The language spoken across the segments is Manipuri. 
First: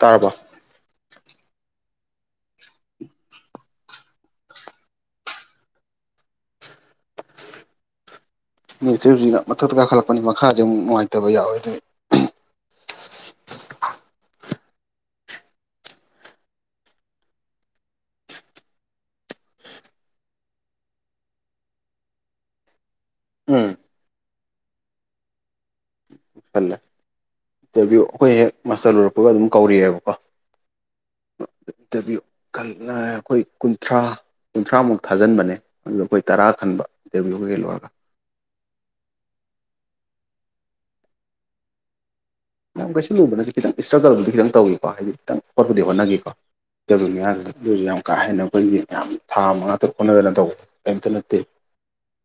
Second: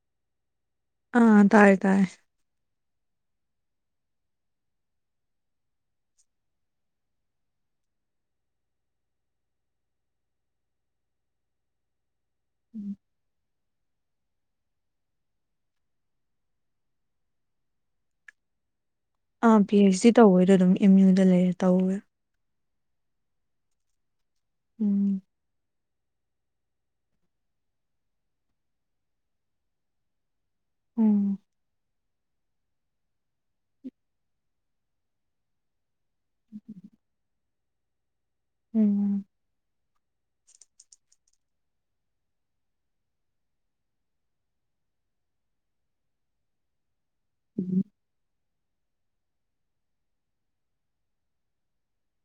ꯇꯔꯕ ꯑꯥ ꯇꯥꯔꯦ ꯇꯥꯔꯦ ꯎ ꯃꯤꯁꯦ ꯍꯧꯖꯤꯛꯅ ꯃꯊꯛꯇ ꯀꯥꯈꯠꯂꯛꯄꯅꯤ ꯃꯈꯥꯁꯦ ꯑꯃꯨꯛ ꯅꯨꯉꯥꯏꯕꯌꯥꯎꯋꯦ ꯑꯗꯨꯏ ꯎꯝ ꯑꯥ ꯄꯤ ꯑꯩꯩꯆ ꯗꯤ ꯇꯧꯕꯗꯣ ꯑꯗꯨꯝ ꯑꯦꯝ ꯌꯨꯗ ꯂꯩꯔ ꯇꯧꯋꯦ ꯎꯝ ꯎꯝ ꯈꯜꯂꯦ ꯏꯟꯇꯔꯚꯤꯌꯨ ꯑꯩꯈꯣꯏ ꯍꯦꯛ ꯃꯥꯁꯇꯔ ꯂꯣꯏꯔꯛꯄꯒ ꯑꯗꯨꯝ ꯀꯧꯔꯤꯑꯦꯕꯀꯣ ꯎꯝ ꯇꯕꯤꯌꯨ ꯑꯩꯈꯣꯏ ꯀꯨꯟꯊ꯭ꯔꯥ ꯀꯨꯟꯊ꯭ꯔꯥꯃꯨꯛ ꯊꯥꯖꯤꯟꯕꯅꯦ ꯑꯗꯨ ꯑꯩꯈꯣꯏ ꯇꯔꯥ ꯈꯟꯕ ꯗꯕ꯭ꯨꯌꯀ ꯂꯣꯏꯔꯒ ꯎꯝ ꯀꯩꯁꯨ ꯂꯨꯕ ꯅꯠꯇꯦꯗ ꯏꯁꯇ꯭ꯔꯒꯜꯕꯨ ꯗꯤ ꯈꯤꯇꯪ ꯇꯧꯏꯀꯣ ꯍꯥꯏꯗꯤ ꯈꯤꯇꯪ ꯍꯣꯠꯄꯗꯤ ꯍꯣꯠꯅꯒꯤꯀꯣ ꯏꯟꯇꯔꯕꯨ꯭ꯌꯅꯦ ꯍꯥꯕꯗꯨꯗ ꯑꯗꯨꯏꯁꯨ ꯀꯥ ꯍꯦꯟꯅ ꯑꯩꯈꯣꯏꯒꯤ ꯌꯥꯝ ꯊꯥ ꯃꯉꯥ ꯇꯔꯨꯛ ꯍꯣꯠꯅꯗꯅ ꯇꯧꯕ ꯀꯔꯤꯝꯇ ꯅꯠꯇꯦ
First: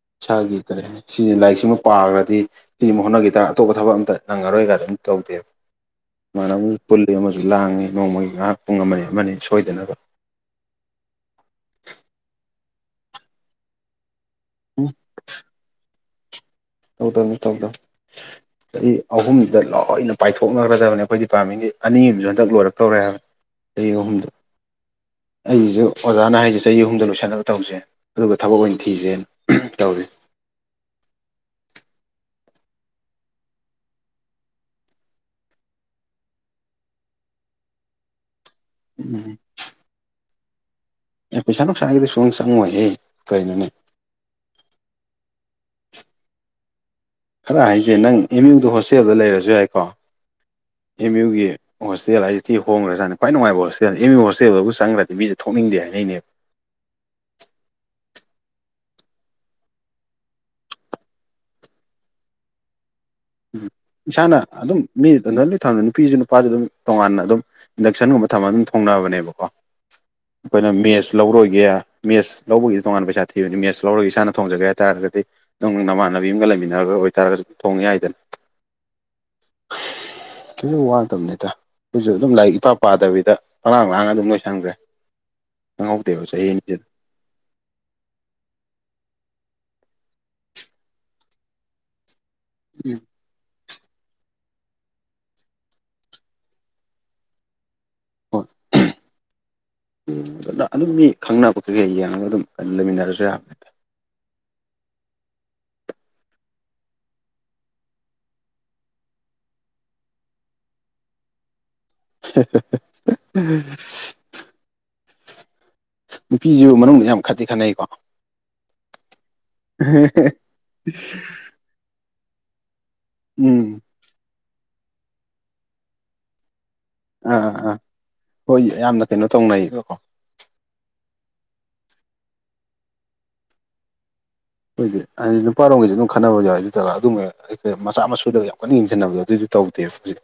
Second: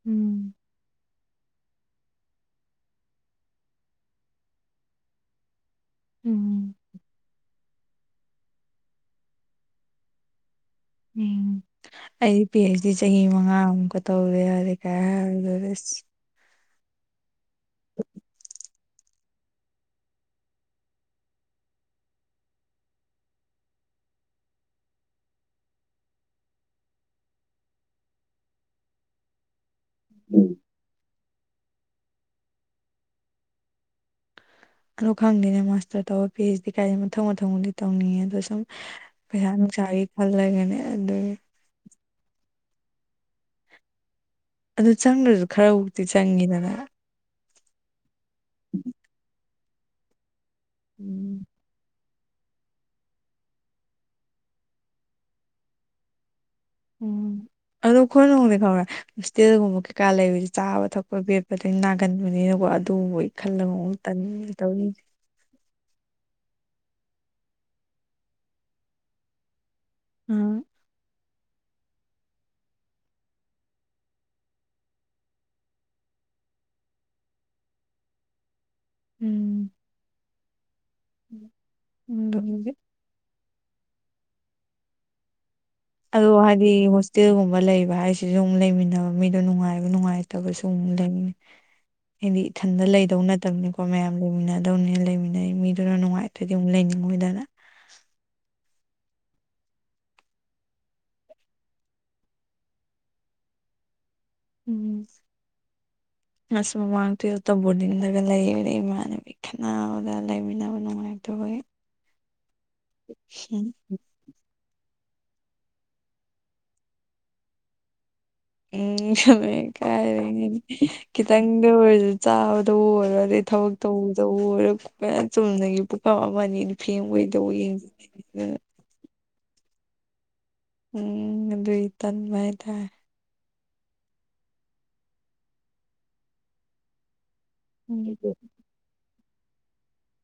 ꯎꯝ ꯏꯁꯥꯒꯤ ꯀꯔꯤ ꯍꯥꯏꯅꯤ ꯁꯤ ꯂꯥꯏꯔꯤꯛꯁꯤꯃ ꯄꯥꯈ꯭ꯔꯗꯤ ꯁꯤꯃ ꯍꯣꯠꯅꯈꯤꯗ ꯑꯇꯣꯞꯄ ꯊꯕꯛ ꯑꯃꯝꯇ ꯅꯪꯉꯔꯣꯏ ꯀꯗ ꯑꯗꯨꯝ ꯇꯧꯗꯦꯕ ꯃꯥꯟꯅ ꯎꯝ ꯄꯨꯜꯂꯤ ꯑꯃꯁꯨ ꯂꯥꯡꯉꯤ ꯅꯣꯡꯃꯒꯤ ꯉꯥꯏꯍꯥꯛ ꯄꯨꯡ ꯑꯃꯅꯤ ꯑꯃꯅꯤ ꯁꯣꯏꯗꯅꯕ ꯎꯝ ꯑꯩ ꯄꯤ ꯑꯩꯆ ꯗꯤ ꯆꯍꯤ ꯃꯉꯥꯃꯨꯛꯀ ꯇꯧꯔꯦꯔꯦ ꯎꯝ ꯀꯥꯏꯗ ꯇꯧꯗꯝꯅꯦ ꯇꯩꯗꯝ ꯆꯍꯤ ꯑꯍꯨꯝꯗ ꯂꯣꯏꯅ ꯄꯥꯏꯊꯣꯛꯅꯈ꯭ꯔꯗꯕꯅꯤ ꯑꯩꯈꯣꯏ ꯗꯤꯄꯥ꯭ꯔꯠꯃꯦꯟꯒꯤ ꯑꯅꯤ ꯑꯝꯖꯨ ꯍꯥꯟꯗꯛ ꯂꯣꯏꯔꯛꯇꯧꯔꯦ ꯍꯥꯏꯕ ꯆꯍꯤ ꯑꯍꯨꯝꯗ ꯑꯩꯒꯤꯁꯨ ꯑꯣꯖꯥꯅ ꯍꯥꯏꯁꯦ ꯆꯍꯤ ꯑꯍꯨꯝꯗ ꯂꯣꯏꯁꯟꯅꯕ ꯇꯧꯁꯦ ꯑꯗꯨꯒ ꯊꯕꯛ ꯑꯣꯏꯅ ꯊꯤꯖꯦꯅ ꯇꯧꯋ ꯎꯝ ꯑꯗꯣ ꯈꯪꯗꯦꯅꯦ ꯃꯥꯁꯇꯔ ꯇꯧꯔ ꯄꯤ ꯑꯩꯆ ꯀꯥꯏꯗꯦ ꯃꯊꯪ ꯃꯊꯪꯕꯨꯗꯤ ꯇꯧꯅꯤꯡꯉꯦ ꯑꯗꯣ ꯁꯨꯝ ꯎꯝ ꯁꯥ ꯅꯨꯡꯁꯥꯒꯤ ꯈꯜꯂꯒꯅꯦ ꯑꯗꯨ ꯑꯦ ꯄꯩꯁꯥ ꯅꯨꯡꯁꯥꯒꯤꯗꯤ ꯁꯨꯡꯆꯪ ꯆꯪꯉꯣꯏꯍꯦ ꯀꯩꯅꯣꯅꯦ ꯑꯗꯨ ꯆꯪꯗ꯭ꯔꯁꯨ ꯈꯔꯕꯨꯨꯛꯇꯤ ꯆꯪꯉꯤꯗꯅ ꯈꯔ ꯍꯥꯏꯁꯦ ꯅꯪ ꯑꯦꯝ ꯌꯨꯗꯣ ꯍꯣꯁꯇꯦꯜꯗ ꯂꯩꯔꯁꯨ ꯌꯥꯏꯀꯣ ꯑꯦꯝ ꯎꯝ ꯌꯨꯒꯤ ꯍꯣꯁꯇꯦꯜ ꯍꯣꯇꯦꯜ ꯍꯥꯏꯁꯤꯗꯤ ꯍꯣꯡꯈ꯭ꯔꯥꯅ ꯈ꯭ꯋꯥ ꯅꯨꯡꯉꯥꯏ ꯍꯣꯁꯇꯦꯜꯗꯤ ꯑꯦꯝꯌꯨ ꯍꯣꯇꯦꯜꯕꯨ ꯆꯪꯈ꯭ꯔꯗꯤ ꯃꯤꯁꯦ ꯊꯣꯛꯅꯤꯡꯗꯦ ꯍꯥꯏꯅꯩꯅꯦ ꯎꯝ ꯑꯗꯣꯈꯣꯏ ꯂꯣꯡꯗꯦ ꯈꯥꯎꯔꯦ ꯍꯣꯁꯇꯦꯜꯒꯨꯝꯕ ꯀꯩꯀꯥ ꯂꯩꯕꯁ ꯆꯥꯕ ꯊꯛꯄ ꯕꯦꯠꯄꯗ ꯅꯥꯒꯟꯕꯅꯤꯅꯀꯣ ꯑꯗꯨꯨꯝꯕꯒꯤ ꯈꯜꯂ ꯃꯑꯣꯡ ꯇꯅꯤꯡ ꯇꯧꯅꯤ ꯑꯗꯂꯤ ꯊꯝ ꯅꯨꯄꯤꯁꯨ ꯅꯨꯄꯥꯁꯨ ꯑꯗꯨꯝ ꯇꯣꯉꯥꯟꯅ ꯑꯗꯨꯝ ꯏꯟꯗꯛꯁꯟꯒꯨꯝꯕ ꯊꯝꯃꯒ ꯑꯗꯨꯝ ꯊꯣꯡꯅꯕꯅꯦꯕꯀꯣ ꯑ ꯄꯅ ꯃꯁ ꯂꯧꯔꯣꯏꯒꯦ ꯃꯦꯠꯁ ꯂꯧꯕꯒꯤꯗꯤ ꯇꯣꯉꯥꯟꯥꯟꯕ ꯄꯩꯁꯥ ꯊꯤꯕꯅꯤ ꯃꯦꯁ ꯂꯧꯔꯒ ꯏꯁꯥꯅ ꯊꯣꯡꯖꯒꯦ ꯍꯥꯏꯇꯥꯔꯒꯗꯤ ꯑꯗꯨꯝ ꯅꯃꯥꯟꯅꯕꯤ ꯑꯃꯒ ꯂꯩꯃꯤꯟꯅꯔꯒ ꯑꯣꯏꯇꯥꯔꯒꯁꯨ ꯊꯣꯡꯉꯦ ꯍꯥꯏꯗꯅ ꯎꯝ ꯀꯈꯤꯁꯨꯪ ꯋꯥꯗꯕꯅꯤꯗ ꯑꯩꯈꯣꯏꯁꯨ ꯑꯗꯨꯝ ꯂꯥꯏꯔꯤꯛ ꯑꯗꯨꯒꯤ ꯏꯄꯥ ꯄꯥꯗꯕꯤꯗ ꯍꯂꯥꯡ ꯂꯥꯡ ꯑꯗꯨꯝ ꯂꯣꯏ ꯁꯪꯗ꯭ꯔꯦ ꯑ ꯍꯥꯏꯗꯤꯁ ꯍꯇꯦꯜꯒꯨꯝꯕ ꯂꯩꯕ ꯍꯥꯏꯁꯤꯁꯨ ꯑꯃꯨꯛ ꯂꯩꯃꯤꯟꯅꯕ ꯃꯤꯗꯣ ꯅꯨꯡꯉꯥꯏꯕ ꯅꯨꯡꯉꯥꯏꯇꯕꯁꯨ ꯑꯃꯨꯛ ꯂꯩꯃꯤꯟꯅꯩ ꯍꯥꯏꯗꯤ ꯏꯊꯟꯗ ꯂꯩꯗꯧ ꯅꯠꯇꯕꯅꯤꯣ ꯀꯣ ꯃꯌꯥꯝ ꯂꯩꯃꯤꯟꯅꯗꯧꯅꯤ ꯂꯩꯃꯤꯟꯅꯩ ꯃꯤꯗꯨꯅ ꯅꯨꯡꯉꯥꯏꯇꯣꯏꯗꯤ ꯑꯃꯨꯛ ꯂꯩꯅꯤꯡꯉꯣꯏꯗꯅ [unintelligible] ꯑꯗꯨ ꯑꯗꯨꯝ ꯃꯤ ꯈꯪꯅꯕ ꯀꯩ ꯍ ꯌꯦꯡꯉꯒ ꯑꯗꯨꯝ ꯂꯩꯃꯤꯟꯅꯔꯁꯨ ꯌꯥꯕꯅꯤ ꯎꯝ ꯑ ꯃ ꯉꯥꯡꯇꯣꯏ ꯑꯇꯣꯞ ꯕꯣꯔꯗꯤꯡꯂꯒ ꯂꯩꯗꯩ ꯏꯃꯥꯟꯅꯕꯤ ꯈꯠꯅꯕꯗ ꯂꯩꯃꯤꯟꯅꯕ ꯅꯨꯡꯉꯥꯏꯇꯕꯒꯤ ꯎ ꯅꯨꯄꯤꯁꯨ ꯃꯅꯨꯡꯗ ꯌꯥꯝ ꯈꯠꯇꯦ ꯈꯅꯩꯀꯣ ꯎꯝ ꯉꯝꯃꯦ ꯀꯥꯏꯔꯤꯉꯩꯗꯤ ꯈꯤꯇꯪꯗ ꯑꯣꯏꯔꯁꯨ ꯆꯥꯕꯗ ꯑꯣꯏꯔ ꯑꯗꯩ ꯎꯝ ꯊꯕꯛ ꯇꯧꯗꯔꯄꯌꯥꯝ ꯆꯨꯝꯅꯒꯤ ꯄꯨꯈꯞ ꯑꯃꯅꯤ ꯐꯦꯡꯕꯩꯗꯧ ꯑꯥ ꯑꯥ ꯌꯦꯡꯁꯤ ꯍꯣꯏ ꯌꯥꯝꯅ ꯀꯩꯅꯣ ꯇꯧꯅꯩꯌꯦꯕꯀꯣ ꯎꯝ ꯑꯗꯨ ꯑꯗꯨ ꯇꯟ ꯃꯥꯥꯏꯗ ꯑꯩꯈꯣꯏꯗꯤ ꯍꯥꯏꯗꯤ ꯅꯨꯄꯥꯔꯣꯝꯒꯤꯁꯨ ꯑꯗꯨꯝ ꯈꯟꯅꯕ ꯌꯥꯏ ꯑꯗꯨ꯭ꯔꯒ ꯑꯗꯨꯝ ꯑꯩ ꯎꯝ ꯃꯆꯥ ꯃꯁꯨꯗꯒ ꯌꯥꯝ ꯀꯟꯅ ꯌꯦꯡꯁꯤꯟꯅꯕꯗꯣ ꯑꯗꯨꯏꯁꯨ ꯇꯧꯗꯦꯕ ꯍꯧꯖꯤꯛ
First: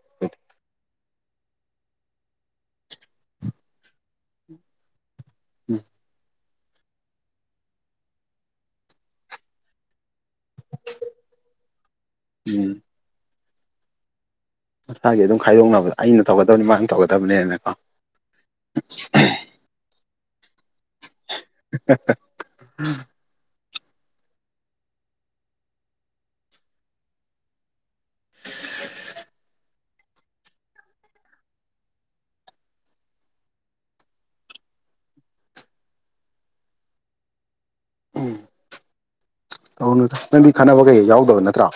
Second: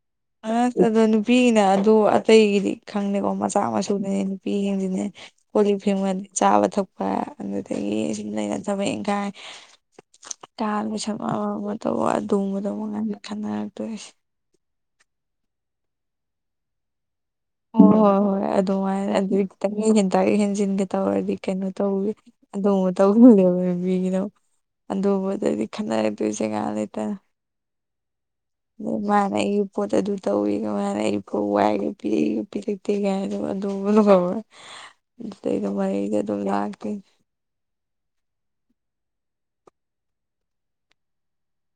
ꯑꯁ ꯑꯗꯣ ꯅꯨꯄꯤꯅ ꯑꯗꯨ ꯑꯇꯩꯒꯤꯗꯤ ꯈꯪꯗꯦꯀꯣ ꯃꯆꯥ ꯃꯁꯨꯅꯅꯦ ꯅꯨꯄꯤꯁꯤꯡꯁꯤꯅꯦ ꯀꯣꯂꯤꯞ ꯑꯩꯈꯣꯏꯗꯤ ꯐꯦꯡꯒꯜ ꯆꯥꯕ ꯊꯛꯄ ꯑꯗꯨꯗꯒꯤ ꯁꯨꯝ ꯂꯩꯅ ꯊꯕꯛ ꯏꯪꯈꯥꯏ ꯇꯥ ꯄꯁꯠ ꯃꯥ ꯃ ꯇ ꯑꯗꯨꯃꯗ ꯃꯉꯥꯏ ꯈꯥꯟꯅ ꯇꯁꯦ ꯃꯁꯥꯒꯤ ꯑꯗꯨꯝ ꯈꯥꯏꯗꯣꯛꯅꯕꯗ ꯑꯩꯅ ꯊꯧꯒꯗꯕꯅꯤ ꯃꯥꯅ ꯊꯧꯒꯗꯕꯅꯦꯅ ꯍꯣꯏ ꯍꯣꯏ ꯍꯣꯏ ꯑꯗꯨꯃꯥꯏꯅ ꯑꯗꯨꯗꯤ ꯈꯤꯇꯪ ꯍꯦꯟꯇ ꯍꯦꯟꯖꯤꯟꯒꯦ ꯇꯧꯔꯗꯤ ꯀꯩꯅꯣ ꯇꯧꯒꯦ ꯑꯗꯨ ꯇꯧ ꯕꯤꯅꯣ ꯑꯗꯨꯕꯨꯗꯗꯤ ꯈꯟꯅꯔꯦꯛꯇꯣꯏꯁꯦ ꯉꯥꯏ ꯂꯩꯇꯅ ꯃꯥꯅ ꯏ ꯄꯣꯠꯇꯗꯨ ꯇꯧ ꯃꯥꯅ ꯏ ꯐꯣꯏꯒ ꯄꯤꯔꯛꯏ ꯄꯤꯔꯛꯇꯦ ꯀꯥꯏꯅ ꯑꯗꯨ ꯑꯗꯨ ꯀꯔꯦ ꯒ ꯃꯒ ꯑꯗꯨꯝ ꯂꯥꯛꯀꯦ ꯧ ꯅꯪꯗꯤ ꯈꯟꯅꯅꯕ ꯀꯩꯀꯩ ꯌꯥꯎꯗꯕ ꯅꯠꯇ꯭ꯔꯥ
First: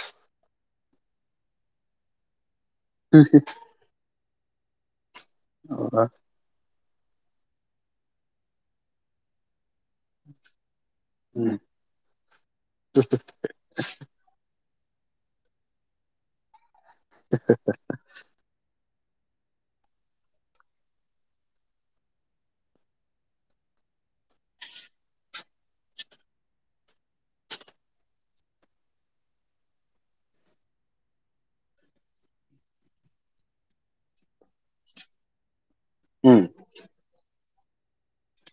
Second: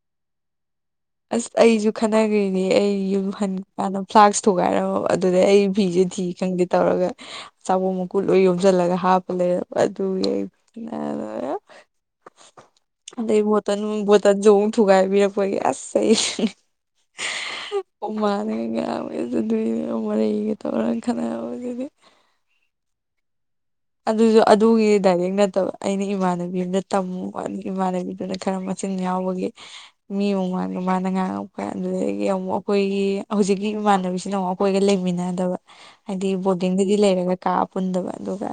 ꯑꯁ ꯑꯩꯁꯨ ꯈꯠꯟꯅꯈ꯭ꯅꯦ ꯑꯩ ꯌꯨꯝ ꯍꯟ ꯀꯥꯟꯗ ꯐ꯭ꯂꯥꯛꯁ ꯊꯨꯒꯥꯏꯔꯝꯃꯕ ꯑꯗꯨꯗꯩ ꯑꯩ ꯐꯤꯁꯦ ꯊꯤ ꯈꯪꯗꯦ ꯇꯧꯔꯒ ꯆꯥꯕꯣ ꯃꯀꯨꯠ ꯂꯣꯏ ꯌꯣꯝꯁꯤꯜꯂꯒ ꯍꯥꯞꯄ ꯂꯩꯔ ꯌꯥ ꯎꯝ ꯑꯗ ꯕꯣꯠꯇ ꯖ ꯊꯨꯒꯥꯏꯕꯤꯔꯛꯄꯒꯦ ꯑꯁ [inaudible] ꯎꯃꯥꯟꯅꯒ ꯑꯗꯨ ꯑꯗꯨꯅꯦ ꯃꯔꯒ ꯇꯧꯔ ꯈꯅ ꯑꯗꯨꯗꯤ ꯑꯗꯨꯁꯨ ꯑꯗꯨꯒꯤꯗꯤ ꯗꯥꯏꯔꯦꯛ ꯅꯠꯇꯕ ꯑꯩꯅ ꯏꯃꯥꯟꯅꯕꯤ ꯑꯃꯗ ꯇꯝꯃꯨ ꯏꯃꯥꯟꯅꯕꯤꯗꯨꯅ ꯈꯔ ꯃꯁꯤꯡ ꯌꯥꯎꯕꯒꯤ ꯃꯤ ꯑꯃꯨꯛ ꯃꯥꯡꯗ ꯃꯥꯅ ꯉꯥꯡꯉꯛꯄ ꯑꯗꯨꯗꯒꯤ ꯑꯃꯨꯛ ꯑꯩꯈꯣꯏꯒꯤ ꯍꯧꯖꯤꯛꯀꯤ ꯏꯃꯥꯟꯅꯕꯤꯁꯤꯅ ꯑꯃꯨꯛ ꯀꯣꯏꯒ ꯂꯩꯃꯤꯟꯅꯗꯕ ꯍꯥꯏꯗꯤ ꯎꯝ ꯕꯣꯔꯗꯤꯡꯗꯗꯤ ꯂꯩꯔꯒ ꯀꯥꯑ ꯄꯨꯟꯗꯕ ꯑꯗꯨꯒ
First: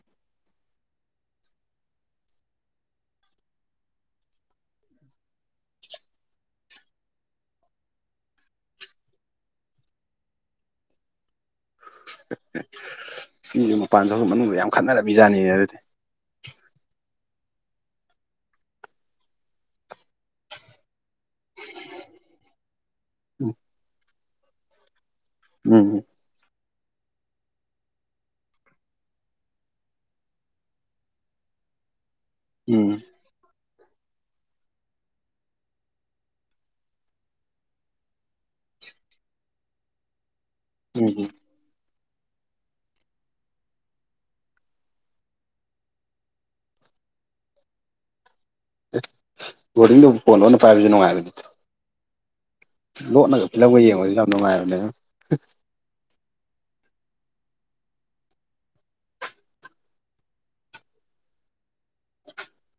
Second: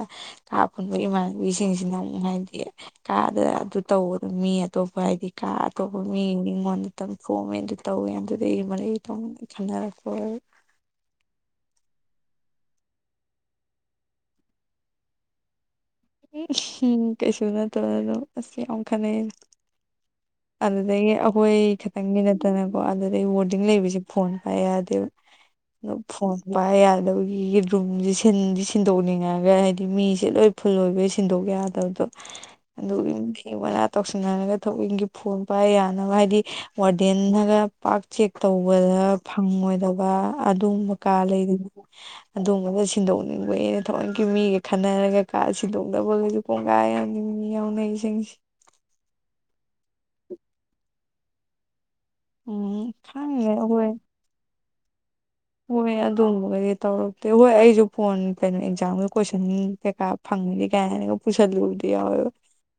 ꯀꯥ ꯈꯨꯨꯟꯕ ꯏꯃꯥꯟꯅꯕꯤꯁꯤꯡꯁꯤꯅ ꯑꯃꯨꯛ ꯍꯥꯏꯗꯤ ꯀꯥꯗ ꯑꯗꯨ ꯇꯧ ꯑꯗꯨ ꯃꯤ ꯑꯇꯣꯞꯄ ꯍꯥꯏꯗꯤ ꯀꯥ ꯑꯇꯣꯞꯄ ꯃꯤꯉꯣꯟ ꯈꯤꯇꯪ ꯈꯣꯝꯃꯦ ꯑꯗꯨ ꯇꯧꯋꯦ ꯑꯗꯨꯗꯤ ꯑꯩ ꯃꯔꯩꯇ ꯈꯅꯔꯛꯄ ꯃꯤꯁꯨ ꯃꯄꯥꯟ ꯊꯣꯛ ꯃꯅꯨꯡꯗ ꯌꯥꯝ ꯈꯠꯅꯔꯝꯃꯤꯖꯥꯠꯅꯤꯅꯦ ꯑꯗꯨꯗꯤ ꯎꯝ ꯀꯩꯁꯨ ꯅꯠꯇ꯭ꯔꯗꯝ ꯑꯁ ꯌꯥꯝ ꯈꯟꯅꯩ ꯑꯗꯨꯗꯒꯤ ꯑꯩꯈꯣꯏ ꯈꯇꯪꯒꯤ ꯅꯠꯇꯅꯀꯣ ꯑꯗꯨꯗꯒꯤꯩ ꯎꯝ ꯋꯥꯔꯗꯤꯡ ꯂꯩꯕꯁꯤ ꯐꯣꯟ ꯐ ꯌꯥꯗ ꯅ ꯎꯝ ꯐꯣꯟ- ꯃꯥꯏ ꯌꯥꯅꯗꯕꯒꯤ ꯃꯤꯒꯤꯔꯨꯝꯖꯦ ꯁꯤꯟꯗꯤ ꯁꯤꯟꯗꯣꯛꯅꯤꯡꯉꯥꯒ ꯍꯥꯏꯗꯤ ꯃꯤꯁꯦ ꯂꯣꯏ ꯐꯨꯜ ꯑꯣꯏꯕꯩ ꯁꯤꯟꯗꯣꯛ ꯌꯥꯗꯕꯗꯣ ꯑꯗꯨ ꯎꯝ ꯒꯤꯒꯔ ꯇꯧꯁꯤꯟꯅꯔꯒ ꯊꯧꯑꯣꯏꯒꯤ ꯐꯣꯟ ꯄꯥꯏ ꯌꯥꯅꯕ ꯍꯥꯏꯗꯤ ꯋꯥꯔꯗꯦꯟꯅꯒ ꯄꯥꯛ ꯆꯦꯛ ꯇꯧꯕꯗ ꯐꯪꯉꯣꯏꯗꯕ ꯑꯗꯨꯝꯕ ꯎꯝ ꯀꯥꯟ ꯎꯝ ꯂꯩꯗꯅ - ꯑꯗꯨꯝꯕꯒ ꯁꯤꯟꯗꯣꯛꯅꯤꯡꯕꯩ ꯑꯩꯅ ꯊꯥꯑꯣꯏꯀꯤ ꯃꯤꯒ ꯈꯟꯅꯔꯒ ꯀꯥ ꯁꯤꯟꯗꯣꯛꯅꯕ - ꯄꯨꯟꯒꯥꯏ ꯑꯃꯅꯤ ꯃꯤꯃꯤ ꯌꯥꯎꯅꯩ ꯖꯤꯡꯖꯦ ꯑꯦ ꯣꯔꯗꯤꯡꯗꯣ ꯐꯣꯟ ꯂꯣꯟꯅ ꯄꯥꯏꯕꯁꯨ ꯅꯨꯡꯉꯥꯏꯕꯅꯤ ꯎꯝ ꯈꯪꯗꯦ ꯂꯣꯠꯅꯒ ꯐꯤꯜꯂꯞꯒ ꯑꯩꯈꯣꯏ ꯌꯦꯡꯉꯒꯁꯨ ꯌꯥꯝ ꯅꯨꯡꯉꯥꯏꯕꯅꯦ ꯑꯗꯨ ꯍꯣꯏ ꯑꯗꯨꯝꯕꯒꯗꯤ ꯇꯧꯔꯛꯇꯦ ꯍꯣꯏ ꯑꯩꯁꯨ ꯐꯣꯟ ꯀꯩꯅꯣ ꯑꯦꯛꯖꯥꯝꯒꯤ ꯀꯣꯏꯁꯟ ꯄꯦꯛꯀꯥꯞ ꯐꯪꯉꯗꯤ ꯀꯥꯏꯅꯅꯒ ꯄꯨꯁꯜꯂꯨꯕꯗꯤ ꯌꯥꯎꯋꯦꯕ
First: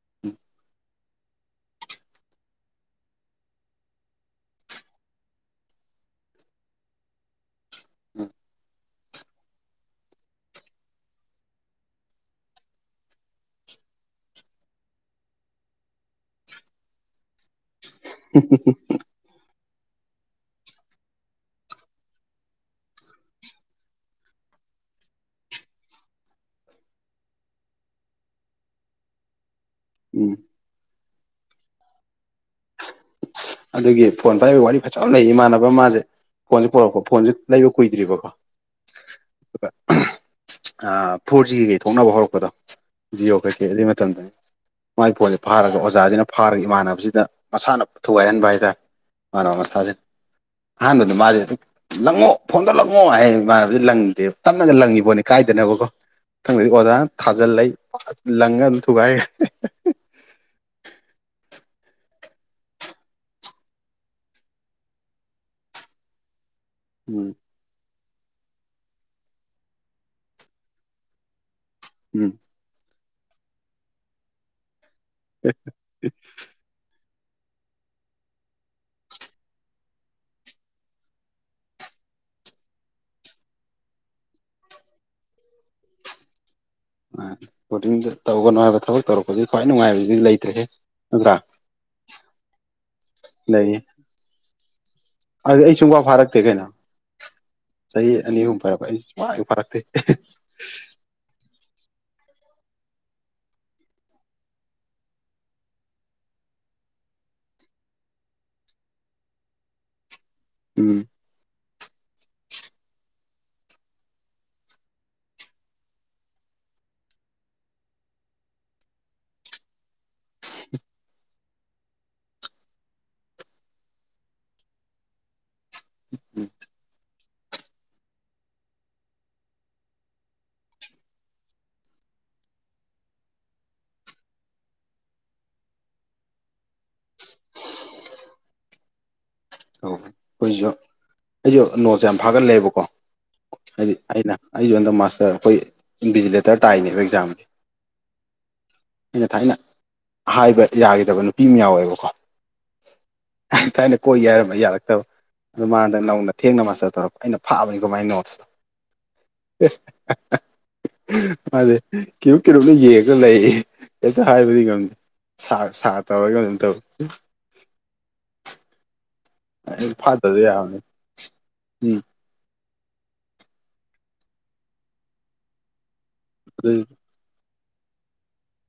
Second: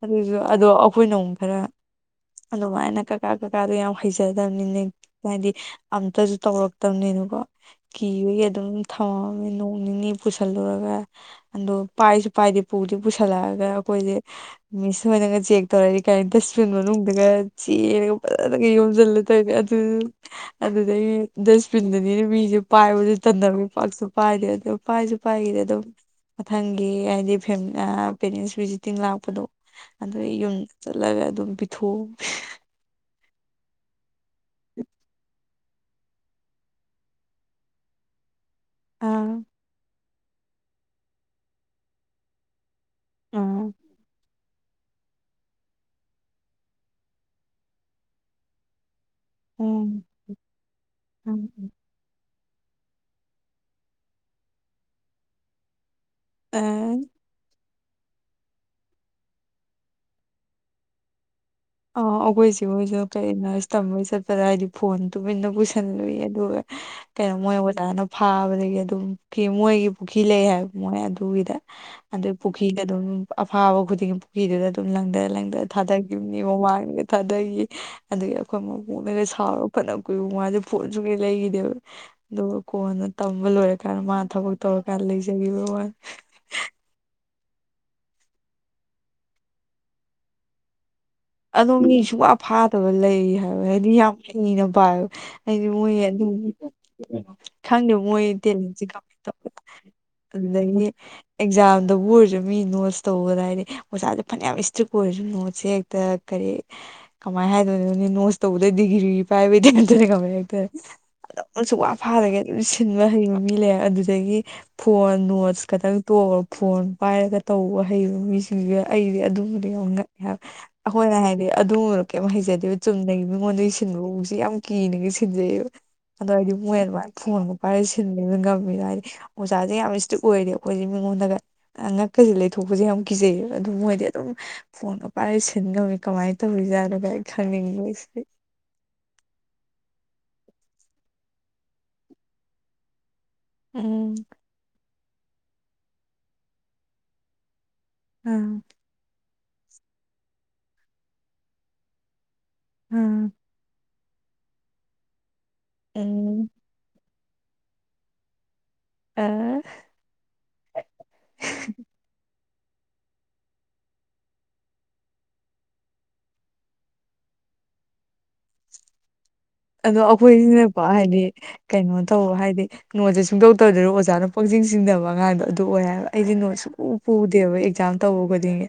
ꯑꯗꯨꯁꯨ ꯑꯗꯣ ꯑꯩꯈꯣꯏꯅ ꯑꯃꯨꯛ ꯈꯔ ꯑꯗꯨꯃꯥꯏꯅ ꯀꯀꯥ ꯀꯀꯥꯗꯣ ꯌꯥꯝ ꯍꯩꯖꯗꯕꯅꯤꯅꯦ ꯍꯥꯏꯗꯤ ꯑꯝꯇꯁꯨ ꯇꯧꯔꯛꯇꯕꯅꯤꯅꯀꯣ ꯀꯤꯕꯒꯤ ꯑꯗꯨꯝ ꯊꯝꯃꯝꯃꯦ ꯅꯣꯡ ꯅꯤꯅꯤ ꯄꯨꯁꯜꯂꯨꯔꯒ ꯗꯣ ꯄꯥꯏꯁꯨ ꯄꯥꯏꯗꯦ ꯄꯨꯖꯨ ꯄꯨꯁꯜꯂꯛꯑꯒ ꯑꯩꯈꯣꯏꯖꯦ ꯃꯤꯁꯣꯏꯗꯅꯒ ꯆꯦꯛ ꯇꯧꯔꯛꯑꯗꯤ ꯀꯩꯝꯇ ꯏꯁꯀꯔ꯭ꯤꯟ ꯃꯅꯨꯡꯗꯒ ꯆꯦꯟ - ꯐꯖꯅꯒ ꯌꯣꯝꯖꯤꯜꯂ ꯇꯧꯏꯃꯦ ꯑꯗꯨ ꯑꯗꯨꯗꯩ ꯗꯁꯕꯤꯟꯗꯅꯤꯅ ꯃꯤ - ꯄꯥꯏꯕꯖꯨ ꯇꯟꯅꯕꯒꯤ ꯄꯥꯛꯁꯨ ꯄꯥꯏꯗꯦ ꯑꯗꯨ ꯄꯥꯏꯖꯨ ꯄꯥꯏꯒꯤꯗꯦ ꯑꯗꯨꯝ ꯅꯪꯒꯤ ꯍꯥꯏꯗꯤ ꯄꯦꯔꯦꯟꯁ ꯚꯤꯖꯤꯇꯤꯡ ꯂꯥꯛꯄꯗꯣ ꯑꯗꯨ ꯎꯝ ꯑꯩ ꯌꯨꯝ ꯆꯠꯂꯒ ꯑꯗꯨꯝ ꯄꯤꯊꯣꯛꯃꯦ ꯑꯗꯨꯒꯤ ꯐꯣꯟ ꯐꯥꯏꯕ ꯋꯥꯔꯤ ꯐꯖꯕ ꯑꯃ ꯂꯩꯌꯦ ꯏꯃꯥꯟꯅꯕ ꯑꯃ ꯃꯥꯖꯦ ꯐꯣꯟꯖꯦ ꯄꯨꯔꯛꯄ ꯐꯣꯟꯖꯦ ꯂꯩꯕ ꯀꯨꯏꯗ꯭ꯔꯤꯕꯀꯣ ꯑꯥ ꯑꯗꯨꯒ ꯑ ꯐꯣꯔ ꯖꯤ ꯒ ꯊꯣꯛꯅꯕ ꯍꯧꯔꯛꯄꯗꯣ ꯖꯤꯑꯣ ꯀꯩꯀꯩ ꯑꯗꯨꯏ ꯃꯇꯝꯗꯨꯅꯤ ꯃꯥꯒꯤ ꯐꯣꯟꯖꯦ ꯐꯥꯔꯒ ꯑꯣꯖꯥꯖꯤꯅ ꯐꯥꯔꯒ ꯏꯃꯥꯟꯅꯕꯁꯤꯗ ꯃꯁꯥꯅ ꯊꯨꯒꯥꯏꯍꯟꯕ ꯍꯥꯏꯇꯥꯔꯦ ꯏꯃꯥꯟꯅꯕ ꯃꯁꯥꯖꯤꯅ ꯑꯍꯥꯟꯕꯗ ꯃꯥꯁꯦ ꯑꯗꯨꯝ - ꯂꯪꯉꯣ ꯐꯣꯟꯗ ꯂꯪꯉꯣ ꯍꯥꯏ ꯃꯥꯥꯟꯅꯕꯖꯦ ꯂꯪꯗꯦꯕ ꯇꯞꯅꯒ ꯂꯪꯉꯤꯄꯣꯠꯅꯤ ꯀꯥꯏꯗꯅꯕꯀꯣ ꯗꯩꯩ ꯑꯣꯖꯥꯅ ꯊꯥꯖꯤꯜꯂꯛꯏ ꯐꯥꯛ ꯂꯪꯉꯥ ꯑꯗꯨꯝ ꯊꯨꯒꯥꯏꯒꯔ꯭ꯦ ꯑ ꯑꯩꯈꯣꯏ ꯆꯦ ꯍꯣꯏꯖꯨ ꯀꯩ ꯅꯥꯔ꯭ꯁ ꯇꯝꯕꯒꯤ ꯆꯠꯄꯗ ꯍꯥꯏꯗꯤ ꯐꯣꯟ ꯇꯨꯃꯤꯟꯅ ꯄꯨꯁꯥꯅꯕꯒꯤ ꯑꯗꯨꯒ ꯎꯝ ꯀꯩꯅꯣ ꯃꯣꯏ ꯑꯣꯖꯥꯅ ꯐꯥꯕꯗꯒꯤ ꯑꯗꯨꯝ ꯃꯣꯏꯒꯤ ꯄꯨꯈꯤ ꯂꯩ ꯍꯥꯏꯕ ꯃꯣꯏ ꯑꯗꯨꯒꯤꯗ ꯎꯝ ꯑꯗꯨꯏ ꯄꯨꯈꯤꯗ ꯑꯗꯨꯝ ꯑꯐꯥꯕ ꯈꯨꯗꯤꯡꯒꯤ ꯄꯨꯈꯤꯗꯨꯗꯥ ꯑꯗꯨꯝ ꯂꯪꯗ ꯂꯪꯗ ꯊꯥꯗꯒꯤꯕꯅꯤ ꯃꯥꯡꯗ ꯊꯥꯗꯩꯩꯌꯦ ꯑꯗꯨꯒꯤ ꯑꯩꯈꯣꯏ ꯃꯕꯣꯛꯅꯒ ꯁꯥꯎꯔ ꯐꯅ ꯀꯨꯏꯕꯨ ꯃꯖꯦ ꯐꯣꯟ ꯁꯨꯛꯂꯩ ꯂꯩꯒꯤꯗꯦꯕ ꯑꯗꯨꯒ ꯀꯣꯟꯅ ꯇꯝꯕ ꯂꯣꯏꯔꯀꯥꯟꯗ ꯃꯥ ꯊꯕꯛ ꯇꯧꯔꯀꯥꯟꯗ ꯂꯩꯖꯒꯤꯕꯩ ꯋꯥ ꯑ ꯕꯣꯗꯤꯡꯗ ꯇꯧꯒꯅꯣ ꯍꯥꯏꯕ ꯊꯕꯛ ꯇꯧꯔꯛꯄꯒꯤ ꯈ꯭ꯋꯥꯏ ꯅꯨꯡꯉꯥꯏꯕꯖꯤꯗꯤ ꯂꯩꯇꯔꯦꯍꯦ ꯅꯠꯇ꯭ꯔꯥ ꯑꯗꯣ ꯃꯤ ꯁꯨꯛꯐꯥ ꯐꯥꯗꯕ ꯂꯩ ꯍꯥꯏꯕ ꯂꯩꯌꯦ ꯍꯥꯏꯗꯤ ꯃꯤꯌꯥꯝ ꯍꯩꯅ ꯄꯥꯏ ꯑꯗꯨ ꯍꯥꯏꯗꯤ ꯑꯩ ꯃꯣꯏ ꯁꯨꯡꯐꯥ ꯑꯗꯨꯝ ꯐꯥꯔꯛꯇꯦ ꯀꯩꯅꯣ ꯈꯪꯗꯦ ꯆꯍꯤ ꯃꯣꯏ ꯑꯅꯤ ꯑꯍꯨꯝ ꯐꯥꯔꯛꯄ ꯑꯩ ꯁꯨꯡꯐꯥ ꯍꯦꯛ ꯐꯥꯔꯛꯇꯦ [unintelligible] ꯗꯒꯤ ꯑꯦꯛꯖꯥꯝꯗꯕꯨ ꯑꯣꯏꯔꯖꯨ ꯃꯤ ꯅꯣꯠꯁ ꯇꯧꯕꯗ ꯍꯥꯏꯗꯤ ꯑꯣꯖꯥꯥꯖꯦ ꯐꯅꯌꯥꯝ ꯏꯁꯇ꯭ꯔꯤꯛ ꯑꯣꯏꯔꯁꯨ ꯅꯣꯠꯁ ꯁꯦ ꯀꯔꯤ ꯀꯃꯥꯏ ꯍꯥꯏꯗꯣꯏꯅꯣꯅꯦ ꯅꯣꯁ ꯇꯧꯕꯗ ꯗꯤꯒꯤꯔꯤ ꯄꯥꯏꯕꯩ ꯇꯥꯏꯞꯇꯅꯦ ꯈꯪꯕꯔꯥꯍꯦ ꯎꯝ ꯑꯗꯨꯝ ꯁꯨꯛꯐ ꯐꯥꯗꯒꯩ ꯑꯗꯨꯝ ꯁꯤꯟꯕ ꯍꯩꯕ ꯃꯤ ꯂꯩꯕ ꯑꯗꯨꯗꯒꯤ ꯐꯣꯟ ꯅꯣꯠꯁ ꯈꯛꯇꯪ ꯇꯣꯛꯑꯣ ꯐꯣꯟ ꯄꯥꯏꯔꯒ ꯇꯧꯕ ꯍꯩꯕ ꯃꯤꯁꯤꯡꯗꯨꯒ ꯑꯩꯗꯤ ꯑꯗꯨꯃꯥꯗꯤ ꯌꯥꯝꯉꯛ [inaudible] ꯑꯈꯣꯏꯅ ꯍꯥꯏꯗꯤ ꯑꯗꯨꯝꯕꯗꯨ ꯀꯩꯝ ꯍꯩꯖꯗꯦꯕ ꯆꯨꯝꯅꯒꯤ ꯃꯤꯉꯣꯟꯗꯒꯤ ꯁꯤꯟꯕꯕꯨꯖꯦ ꯌꯥꯝ ꯀꯤꯅꯒ ꯁꯤꯟꯖꯩꯕ ꯑꯗꯣ ꯃꯣꯏ ꯑꯗꯨꯃꯥꯏꯅ ꯐꯣꯟꯒ ꯄꯥꯏꯔ ꯁꯤꯟꯕꯅꯤꯅ ꯉꯝꯃꯤꯕ ꯍꯥꯏꯗꯤ ꯑꯣꯖꯥꯖꯦ ꯌꯥꯝꯅ ꯏꯁꯇ꯭ꯔꯤꯛ ꯑꯣꯏꯔꯗꯤ ꯈꯣꯏꯗꯤ ꯃꯤꯉꯣꯡꯗꯒ ꯉꯛꯀꯖꯦ ꯂꯩꯊꯣꯛꯄꯖꯦ ꯌꯥꯝ ꯀꯤꯖꯩꯌꯦꯕ ꯑꯗꯨ ꯃꯣꯏꯗꯤ ꯑꯗꯨꯝ ꯐꯣꯟꯒ ꯄꯥꯏꯔꯒ ꯁꯤꯟ ꯁꯤꯗ ꯃꯤ ꯀꯃꯥꯏ ꯇ ꯄꯨꯖꯥꯔ ꯀꯩ ꯈ ꯏꯂꯤꯁꯤ ꯑꯣ ꯑꯩꯈꯣꯏꯁꯨ ꯑꯩꯁꯨ ꯅꯣꯠꯁꯦ ꯌꯥꯝ ꯐꯥꯒꯂꯕꯀꯣ ꯍꯥꯏꯗꯤ ꯎꯝ ꯑꯩꯅ ꯑꯩ ꯌꯣꯟꯗ ꯃꯥꯁꯇꯔ ꯑꯩꯈꯣꯏ ꯏꯟꯚꯤꯖꯤꯂꯦꯇꯔ ꯇꯥꯏꯅꯦꯕ ꯑꯦꯛꯖꯥꯝꯁ ꯎꯝ ꯑꯩꯅ ꯊꯥꯏꯅ ꯍꯥꯏꯕ ꯌꯥꯈꯤꯗꯕ ꯅꯨꯄꯤ ꯑꯃ ꯌꯥꯎꯋꯦꯕꯀꯣ ꯎꯝ ꯊꯥꯏꯅ ꯀꯣꯏꯒꯦ ꯍꯥꯏꯔꯝꯕ ꯌꯥꯔꯛꯇꯕ ꯑꯗꯨ ꯃꯥꯗ ꯅꯧꯅ ꯎꯝ ꯊꯦꯡꯅ ꯃꯥꯁꯇꯔ ꯇꯧꯔꯛꯄ ꯑꯩꯅ ꯐꯥꯛꯑꯕꯅꯤꯀꯣ ꯃꯥꯏ ꯅꯣꯠꯁꯇꯣ ꯑꯥ ꯃꯥꯗꯤ ꯀꯣ ꯀꯩꯅꯣꯝꯅ ꯌꯦꯡꯉꯒ ꯂꯩ ꯍꯦꯛꯇ ꯍꯥꯏꯕꯗꯤ ꯉꯝꯗꯦ ꯁꯥ ꯁꯥꯔ ꯇꯧꯔꯒ ꯀꯃꯥꯏꯅ ꯇꯧꯋ ꯇꯧꯋꯤ ꯑꯗꯣ ꯐꯥꯠꯇꯕꯗꯤ ꯌꯥꯕꯅꯤ ꯑꯩꯈꯣꯏꯁꯤꯅꯀꯣ ꯍꯥꯏꯗꯤ ꯀꯩꯅꯣ ꯎꯝ ꯇꯧ ꯍꯥꯏꯗꯤ ꯅꯣꯠꯖꯦ ꯁꯨꯛꯇꯧ ꯇꯧꯗꯕꯤ ꯑꯣꯖꯥꯅ ꯄꯪꯖꯤꯡ ꯆꯤꯡꯅꯕ ꯑꯉꯥꯡꯗꯣ ꯑꯗꯨ ꯑꯣꯏ ꯍꯥꯏꯕ ꯑꯩ ꯅꯣꯠꯁ ꯑꯗꯨ ꯁꯨꯛꯄꯨ ꯄꯨꯗꯦꯕ ꯑꯦꯛꯖꯥꯝ ꯇꯧꯕ ꯈꯨꯗꯤꯡꯒꯤ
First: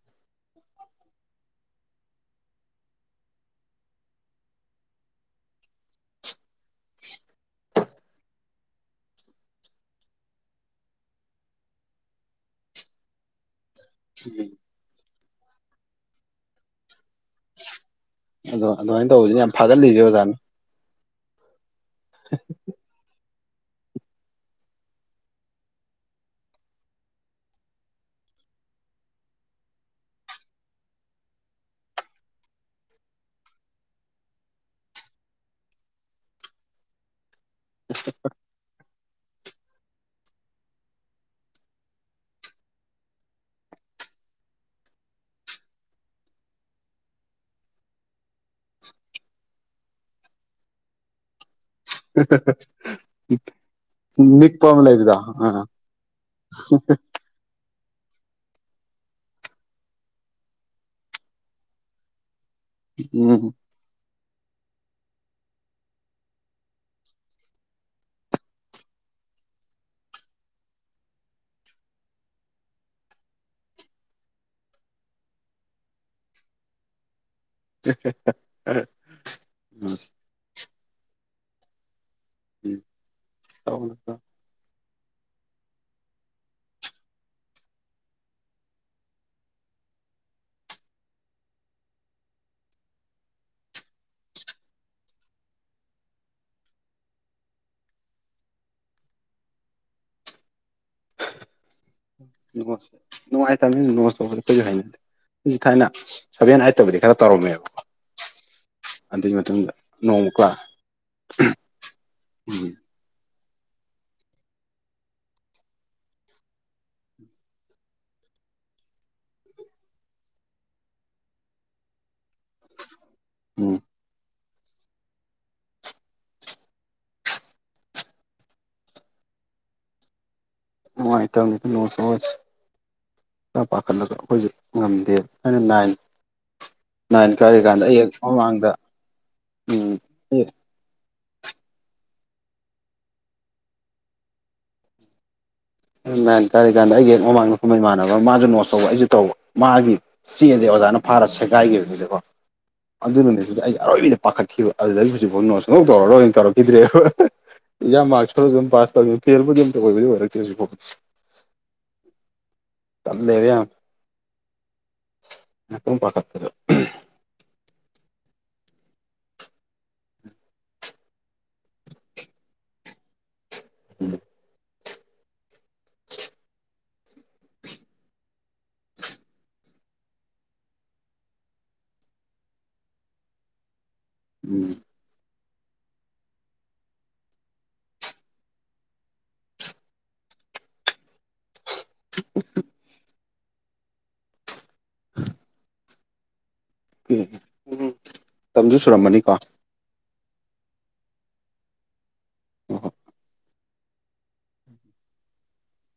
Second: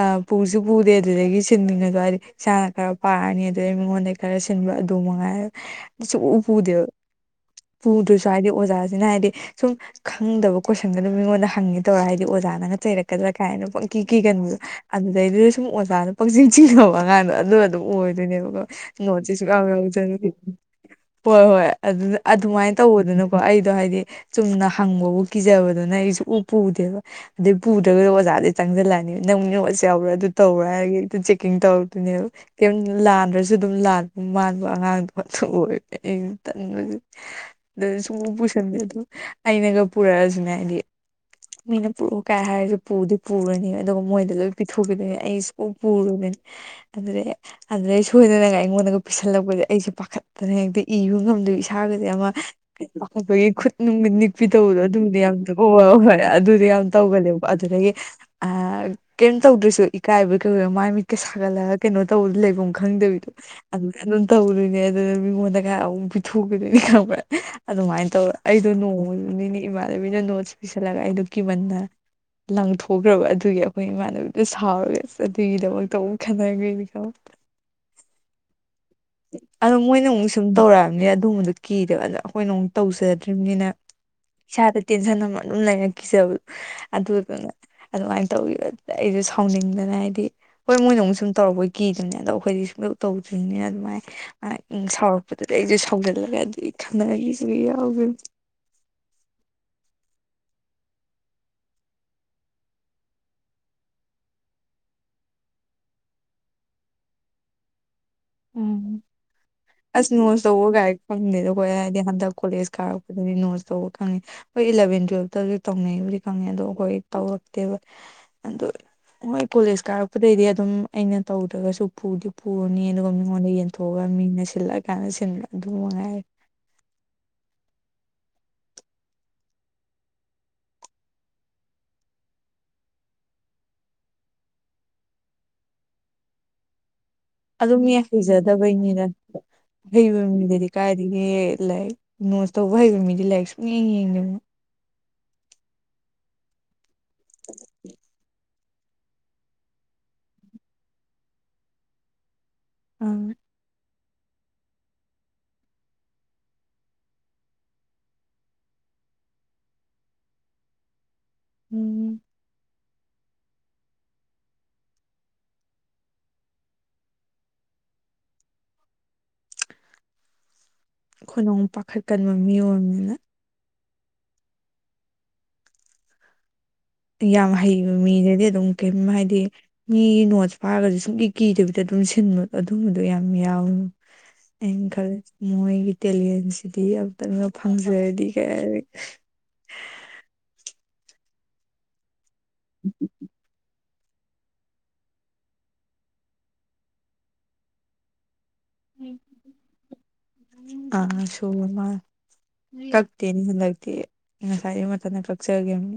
ꯑ ꯄꯨꯖꯨ ꯄꯨꯗꯦ ꯑꯗꯨꯗꯒꯤ ꯁꯤꯟꯃꯤꯡꯅꯕ ꯍꯥꯏꯗꯤ ꯏꯁꯥꯅ ꯈꯔ ꯄꯥꯔꯅꯤ ꯑꯗꯨꯗꯩ ꯃꯤꯉꯣꯟꯗꯒꯤ ꯈꯔ ꯁꯤꯟꯕ ꯃꯉꯥꯏꯔꯦ ꯑꯩꯗꯤ ꯁꯨꯛꯄꯨ ꯄꯨꯗꯦꯕ ꯎꯗ꯭ꯔꯁꯨ ꯍꯥꯏꯗꯤ ꯑꯣꯖꯥꯁꯤꯅ ꯍꯥꯏꯗꯤ ꯁꯨꯝ ꯈꯪꯗꯕ ꯀꯣꯏꯁꯟꯒꯗꯣ ꯃꯤꯉꯣꯟꯗ ꯍꯪꯒꯦ ꯇꯧꯔ ꯍꯥꯏꯗꯤ ꯑꯣꯖꯥꯅ ꯆꯩꯔꯛꯀꯗ꯭ꯔꯥ ꯀꯥꯏꯅ - ꯀꯤꯒꯟꯕꯗꯣ ꯑꯗꯨꯗꯩꯗꯨꯗ ꯁꯨꯝ ꯑꯣꯖꯥꯅ ꯄꯪꯖꯤꯟ ꯆꯤꯡꯅꯕ ꯑꯉꯥꯡꯗꯣ ꯑꯗꯨ ꯑꯣꯏꯗꯣꯏꯅꯦꯕꯀꯣ ꯑꯗꯣ ꯑꯗꯨꯃꯥꯏꯅ ꯅꯣꯠꯁ ꯁꯦ ꯇꯧꯕꯁꯤꯅ ꯌꯥꯝ ꯁꯨꯛꯌꯥꯎ ꯐꯥꯒꯠꯂꯤꯁꯦ ꯌꯥꯎꯖ ꯑꯣꯖꯥꯅ ꯍꯣꯏ ꯍꯣꯏ ꯑꯗꯨꯗ ꯑꯗꯨꯃꯥꯏꯅ ꯇꯧꯕꯗꯨꯅꯕꯨ - ꯑꯩꯗꯣ ꯍꯥꯏꯗꯤ ꯆꯨꯝꯅ ꯍꯪꯕꯕꯨ ꯀꯤꯖꯕꯗꯨꯅ ꯑꯩ ꯁꯨꯛꯄꯨ ꯄꯨꯗꯦꯕ ꯑꯗꯨ ꯄꯨꯗꯔꯥꯒ ꯑꯣꯖꯥꯖꯦ ꯆꯪꯖꯜꯂꯛꯑꯅꯤ ꯅꯪ ꯅꯣꯠꯁ ꯌꯥꯎꯕ꯭ꯔꯥ ꯑꯗꯨ ꯇꯧꯕꯔꯥ ꯍꯥꯏꯔꯒ ꯍꯦꯛꯇ ꯆꯦꯛꯀꯤꯡ ꯇꯧꯔꯛꯇꯣꯏꯅꯦꯕ ꯀ ꯂꯥꯟꯗ꯭ꯔꯁꯨ ꯑꯗꯨꯝ ꯂꯥꯟ ꯃꯥꯟꯕ ꯑꯉꯥꯡꯗꯣ ꯑꯗꯨ ꯑꯣꯏꯕ ꯑꯩꯁꯨ ꯇꯟꯕ ꯑꯗꯨ ꯁꯨꯝ ꯈꯟꯗ ꯑꯗꯣ ꯑꯩꯅꯒ ꯄꯨꯔꯛꯑꯁꯨꯅꯦ ꯍꯥꯏꯗꯤ ꯃꯤꯅ ꯄꯨꯔꯛꯎ ꯀꯥꯏ ꯍꯥꯏꯔꯁꯨ ꯄꯨꯗꯤ ꯄꯨꯔꯅꯤ ꯑꯗꯨꯒ ꯃꯣꯏꯗ ꯂꯣꯏ ꯄꯤꯊꯣꯛꯈꯤꯗꯣꯏꯅꯤ ꯑꯩꯁꯨ ꯄꯨꯔꯨꯕꯅꯤ ꯑꯦ ꯑꯦ ꯆꯣꯏ ꯀꯥꯏ ꯄꯤꯁꯜꯂꯛꯄꯁ ꯑꯩꯁꯦ ꯄꯥꯈꯠꯇꯅ ꯍꯦꯛꯇ ꯏꯕ ꯉꯝꯗꯣꯏꯕ ꯏꯁꯥꯒꯁꯦ ꯑꯃ ꯑꯩꯈꯣꯏꯒꯤ ꯈꯨꯠꯅꯨꯡꯒꯤ ꯅꯤꯛꯄꯤ ꯅꯤꯛꯄ ꯇꯧꯕꯗꯣ ꯑꯃ ꯂꯩꯕꯗꯣ ꯑꯗꯨꯝꯗꯤ ꯌꯥꯝꯅ ꯑꯥ ꯑꯣ ꯑꯣꯏꯔꯦ ꯑꯗꯨꯗꯤ ꯌꯥꯝ ꯇꯧꯒ ꯂꯩꯦꯕ ꯑꯗꯨꯗꯒꯤ ꯀꯩꯝ ꯇꯧꯗ꯭ꯔꯁꯨ ꯏꯀꯥꯏꯕ ꯀꯩꯣ ꯃꯥꯏ ꯃꯤꯠꯀ ꯁꯥꯒꯠꯂꯒ ꯀꯩꯅꯣ ꯇꯧ ꯂꯩꯐꯝ ꯈ ꯈꯪꯗꯕꯤꯗꯣ ꯑꯗꯨꯃꯥꯏꯅ ꯑꯗꯨꯝ ꯇꯧꯗꯣꯏꯅꯦ ꯑꯗꯨꯅ ꯃꯤꯉꯣꯟꯗ ꯈꯔ ꯑꯃꯨꯛ ꯄꯤꯊꯣꯛꯀꯗꯣꯏꯅꯤ ꯈꯪꯕ꯭ꯔ ꯑꯗꯨꯃꯥꯏꯅ ꯇꯧꯔ ꯑꯩꯗꯣ ꯅꯣꯡꯃꯅꯤꯅꯦ ꯏꯃꯥꯟꯅꯕꯤꯅ ꯅꯣꯠꯁ ꯄꯤꯤꯁꯜꯂꯒ ꯑꯩꯗ ꯀꯤꯃꯟꯅ ꯂꯪꯊꯣꯛꯈ꯭ꯔꯕ ꯑꯗꯨꯒꯤ ꯑꯩꯈꯣꯏ ꯏꯃꯥꯟꯅꯕꯤꯗꯨꯣ ꯁꯥꯎꯔꯒꯦ ꯑꯁ ꯑꯗꯨꯒꯤꯗꯃꯛꯇꯕꯨꯛ ꯈꯟꯅꯈꯦ ꯈꯂ ꯎ ꯑꯗꯣ ꯃꯣꯏꯅ ꯑꯃꯨꯛ ꯁꯨꯝ ꯇꯧꯔꯛꯑꯕꯅꯦ ꯑꯗꯨꯒꯨꯝꯝꯕꯕꯗꯨꯣ ꯀꯤꯗꯦꯕ ꯑꯗꯣ ꯑꯩꯈꯣꯏꯅ ꯑꯃ ꯇꯧꯖꯗ꯭ꯔꯤꯕꯅꯤꯅ ꯎꯝ ꯏꯁꯥꯗ ꯇꯦꯟꯁꯟ ꯑꯃ ꯑꯗꯨꯝ ꯂꯩꯔꯛꯈꯤꯁꯕ ꯑꯗꯨꯗꯨꯅ ꯑꯗꯨꯃꯥꯏꯅ ꯇꯧꯤ ꯑꯩꯁꯨ ꯁꯥꯎꯅꯤꯡꯗꯅ ꯍꯥꯏꯗꯤ ꯍꯣꯏ ꯃꯣꯏꯅ ꯑꯃꯨꯛ ꯁꯨꯝ ꯇꯧꯔꯛꯄꯩ ꯀꯤꯗꯨꯅꯦ ꯑꯗꯣ ꯑꯩꯈꯣꯏꯗꯤ ꯁꯨꯡ ꯇꯧꯗ꯭ꯔꯤꯅꯤꯅ ꯑꯗꯨꯃꯥꯏꯅ ꯁꯥꯎꯔꯛꯄꯗꯨꯗꯤ ꯑꯩꯁꯨ ꯁꯥꯎꯒꯜꯂꯒ ꯑꯗꯨ ꯈꯅꯒꯤꯁꯨ ꯌꯥꯎꯒ [unintelligible] ꯅꯦ ꯅꯨꯡꯉꯥꯏ ꯇꯥꯃꯤ ꯅꯃ ꯍꯥꯏ ꯍꯧ ꯊꯥꯏꯅ ꯁꯚꯦꯟ ꯑꯥꯏꯠꯇꯕꯨꯗꯤ ꯈꯔ ꯇꯧꯔꯝꯃꯦꯕꯀꯣ [unintelligible] ꯎꯝ ꯑꯁ ꯅꯣꯡꯃ ꯅꯣꯁ ꯀ꯭ꯂꯥꯁ ꯇꯧꯕ ꯥꯏ ꯐꯪꯗꯦꯗ ꯑꯩꯈꯣꯏ ꯍꯥꯏꯗꯤ ꯍꯟꯗꯛ ꯀꯣꯂꯦꯖ ꯎꯝ ꯀꯥꯔꯛ ꯑꯗꯨ ꯅꯣꯁ ꯇꯧꯕ ꯈꯪꯉꯦ ꯍꯣꯏ ꯏꯂꯚꯦꯟ ꯇꯨꯋꯦꯜꯕꯇ ꯍꯧꯖꯤꯛ ꯇꯧꯅꯩꯕꯨꯗꯤ ꯈꯪꯉꯦ ꯑꯗꯣ ꯑꯩꯈꯣꯏ ꯇꯧꯔꯛꯇꯦꯕ ꯑ ꯍꯣꯏ ꯀꯣꯂꯦꯖ ꯀꯥꯔꯛꯄꯗꯩꯗꯤ ꯑꯗꯨꯝ ꯑꯩꯅ ꯇꯧꯗ꯭ꯔꯒꯁꯨꯗꯤ ꯄꯨꯔꯅꯤ ꯑꯗꯨꯒ ꯑꯩꯉꯣꯟꯗ ꯎꯝ ꯌꯦꯟꯊꯣꯛꯑꯒ ꯃꯤꯅ ꯁꯤꯜꯂꯛꯑ ꯀꯥꯟꯗ ꯁꯤꯟꯕ ꯑꯗꯨ ꯃꯉꯥꯏꯔꯦ ꯅꯨꯡꯉꯥꯏꯇꯝꯅꯤ ꯅꯣꯠꯁ ꯑꯣꯠꯁ ꯇ ꯄꯥꯈꯠꯂꯒ ꯑꯩꯈꯣꯏꯁꯨ ꯉꯝꯗꯦ ꯊꯥꯏꯅ ꯅꯥꯏꯟ ꯅꯥꯏꯟ ꯑꯗꯨ ꯀꯥꯔꯤꯀꯥꯟꯗ ꯃꯤ ꯑꯦꯛ ꯃꯃꯥꯡꯗ ꯍꯩꯖꯗꯕꯩꯅꯤꯗ ꯎꯝ ꯍꯩꯕ ꯃꯤꯗꯗꯤ ꯀꯥꯏꯗꯒꯤ ꯂꯥꯏꯔꯤꯛ ꯅꯣꯠꯁ ꯇꯧꯕ ꯍꯩꯕ ꯃꯤꯗꯤ ꯂꯥꯏꯔꯤꯛ ꯁꯨꯡ ꯌꯦꯡ ꯌꯦꯡꯗꯕ ꯊꯥꯏꯅ ꯅꯥꯏꯟ ꯀꯥꯔꯤ ꯀꯥꯟꯗ ꯑꯩꯒꯤ ꯍꯦꯛ ꯃꯃꯥꯡꯗ ꯐꯝꯕ ꯏꯃꯥꯟꯅꯕ ꯑꯃ ꯃꯥꯁꯨ ꯅꯣꯠꯁ ꯇꯧꯕ ꯑꯩꯁꯨ ꯇꯧꯕ ꯃꯥꯒꯤ ꯆꯦꯁꯦ ꯑꯣꯖꯥꯅ ꯐꯥꯔ ꯁꯦꯒꯥꯏꯈꯤꯕꯗꯨꯗꯀꯣ ꯑꯗꯨ ꯑꯪ ꯅꯨꯃꯤꯠꯇꯨꯗꯤ ꯑꯩ ꯑꯔꯣꯏꯕꯤꯗ ꯄꯥꯈꯠꯈꯤꯕ ꯑꯗꯨꯗꯒꯤ ꯍꯧꯖꯤꯛꯐꯥꯎ ꯅꯣꯠꯁ ꯁꯨꯛꯇꯧ ꯇꯧꯔꯔꯣꯏꯅ ꯇꯧꯔꯛꯈꯤꯗ꯭ꯔꯦꯕ ꯑꯦꯛꯖꯥꯝ ꯃꯥꯔꯛ ꯁꯣꯜꯂꯁꯨ ꯑꯗꯨꯝ ꯄꯥꯁ ꯇꯧꯅꯤ ꯐꯦꯜꯕꯨꯗꯤ ꯑꯝꯇ ꯑꯣꯏꯕꯗꯤ ꯑꯣꯏꯔꯛꯇꯦ ꯍꯧꯖꯤꯛ ꯐꯥꯎ ꯎꯝ ꯇꯜꯂꯦꯕ ꯌꯥꯝ [unintelligible] ꯈꯣꯅꯃꯨꯛ ꯄꯥꯈꯠꯀꯟꯕ ꯃꯤ ꯑꯣꯏꯅꯤꯅ [unintelligible] ꯌꯥꯝ ꯍꯩꯕ ꯃꯤꯗꯗꯤ ꯑꯗꯨꯝ ꯀꯩꯝ ꯍꯥꯏꯗꯤ ꯃꯤꯒꯤ ꯅꯣꯠꯁ ꯐꯥꯔꯒꯁꯨ ꯁꯨꯡꯀꯤ ꯀꯤꯗꯕꯤꯗ ꯑꯗꯨꯝ ꯁꯤꯟꯕ ꯑꯗꯨꯝꯕꯗꯣ ꯌꯥꯝ ꯌꯥꯎꯋꯦ ꯎꯝ ꯑꯩꯅ ꯈꯜꯂꯤ ꯃꯣꯏꯒꯤ ꯇꯦꯂꯦꯟꯁꯤꯗꯤ ꯑꯝꯇꯪꯒ ꯐꯪꯖꯔꯗꯤ ꯀꯥꯏꯅ [inaudible] [inaudible] ꯎꯝ ꯇꯝꯁꯨ ꯁꯨꯔꯝꯃꯅꯤꯀꯣ ꯑ ꯁꯨꯕ ꯃꯥꯜꯂꯦ ꯀꯛꯇꯦꯅꯦ ꯍꯟꯗꯛꯇꯤ ꯉꯁꯥꯏꯗꯤ ꯃꯊꯟꯇ ꯀꯛꯆꯒꯤꯝꯅꯤ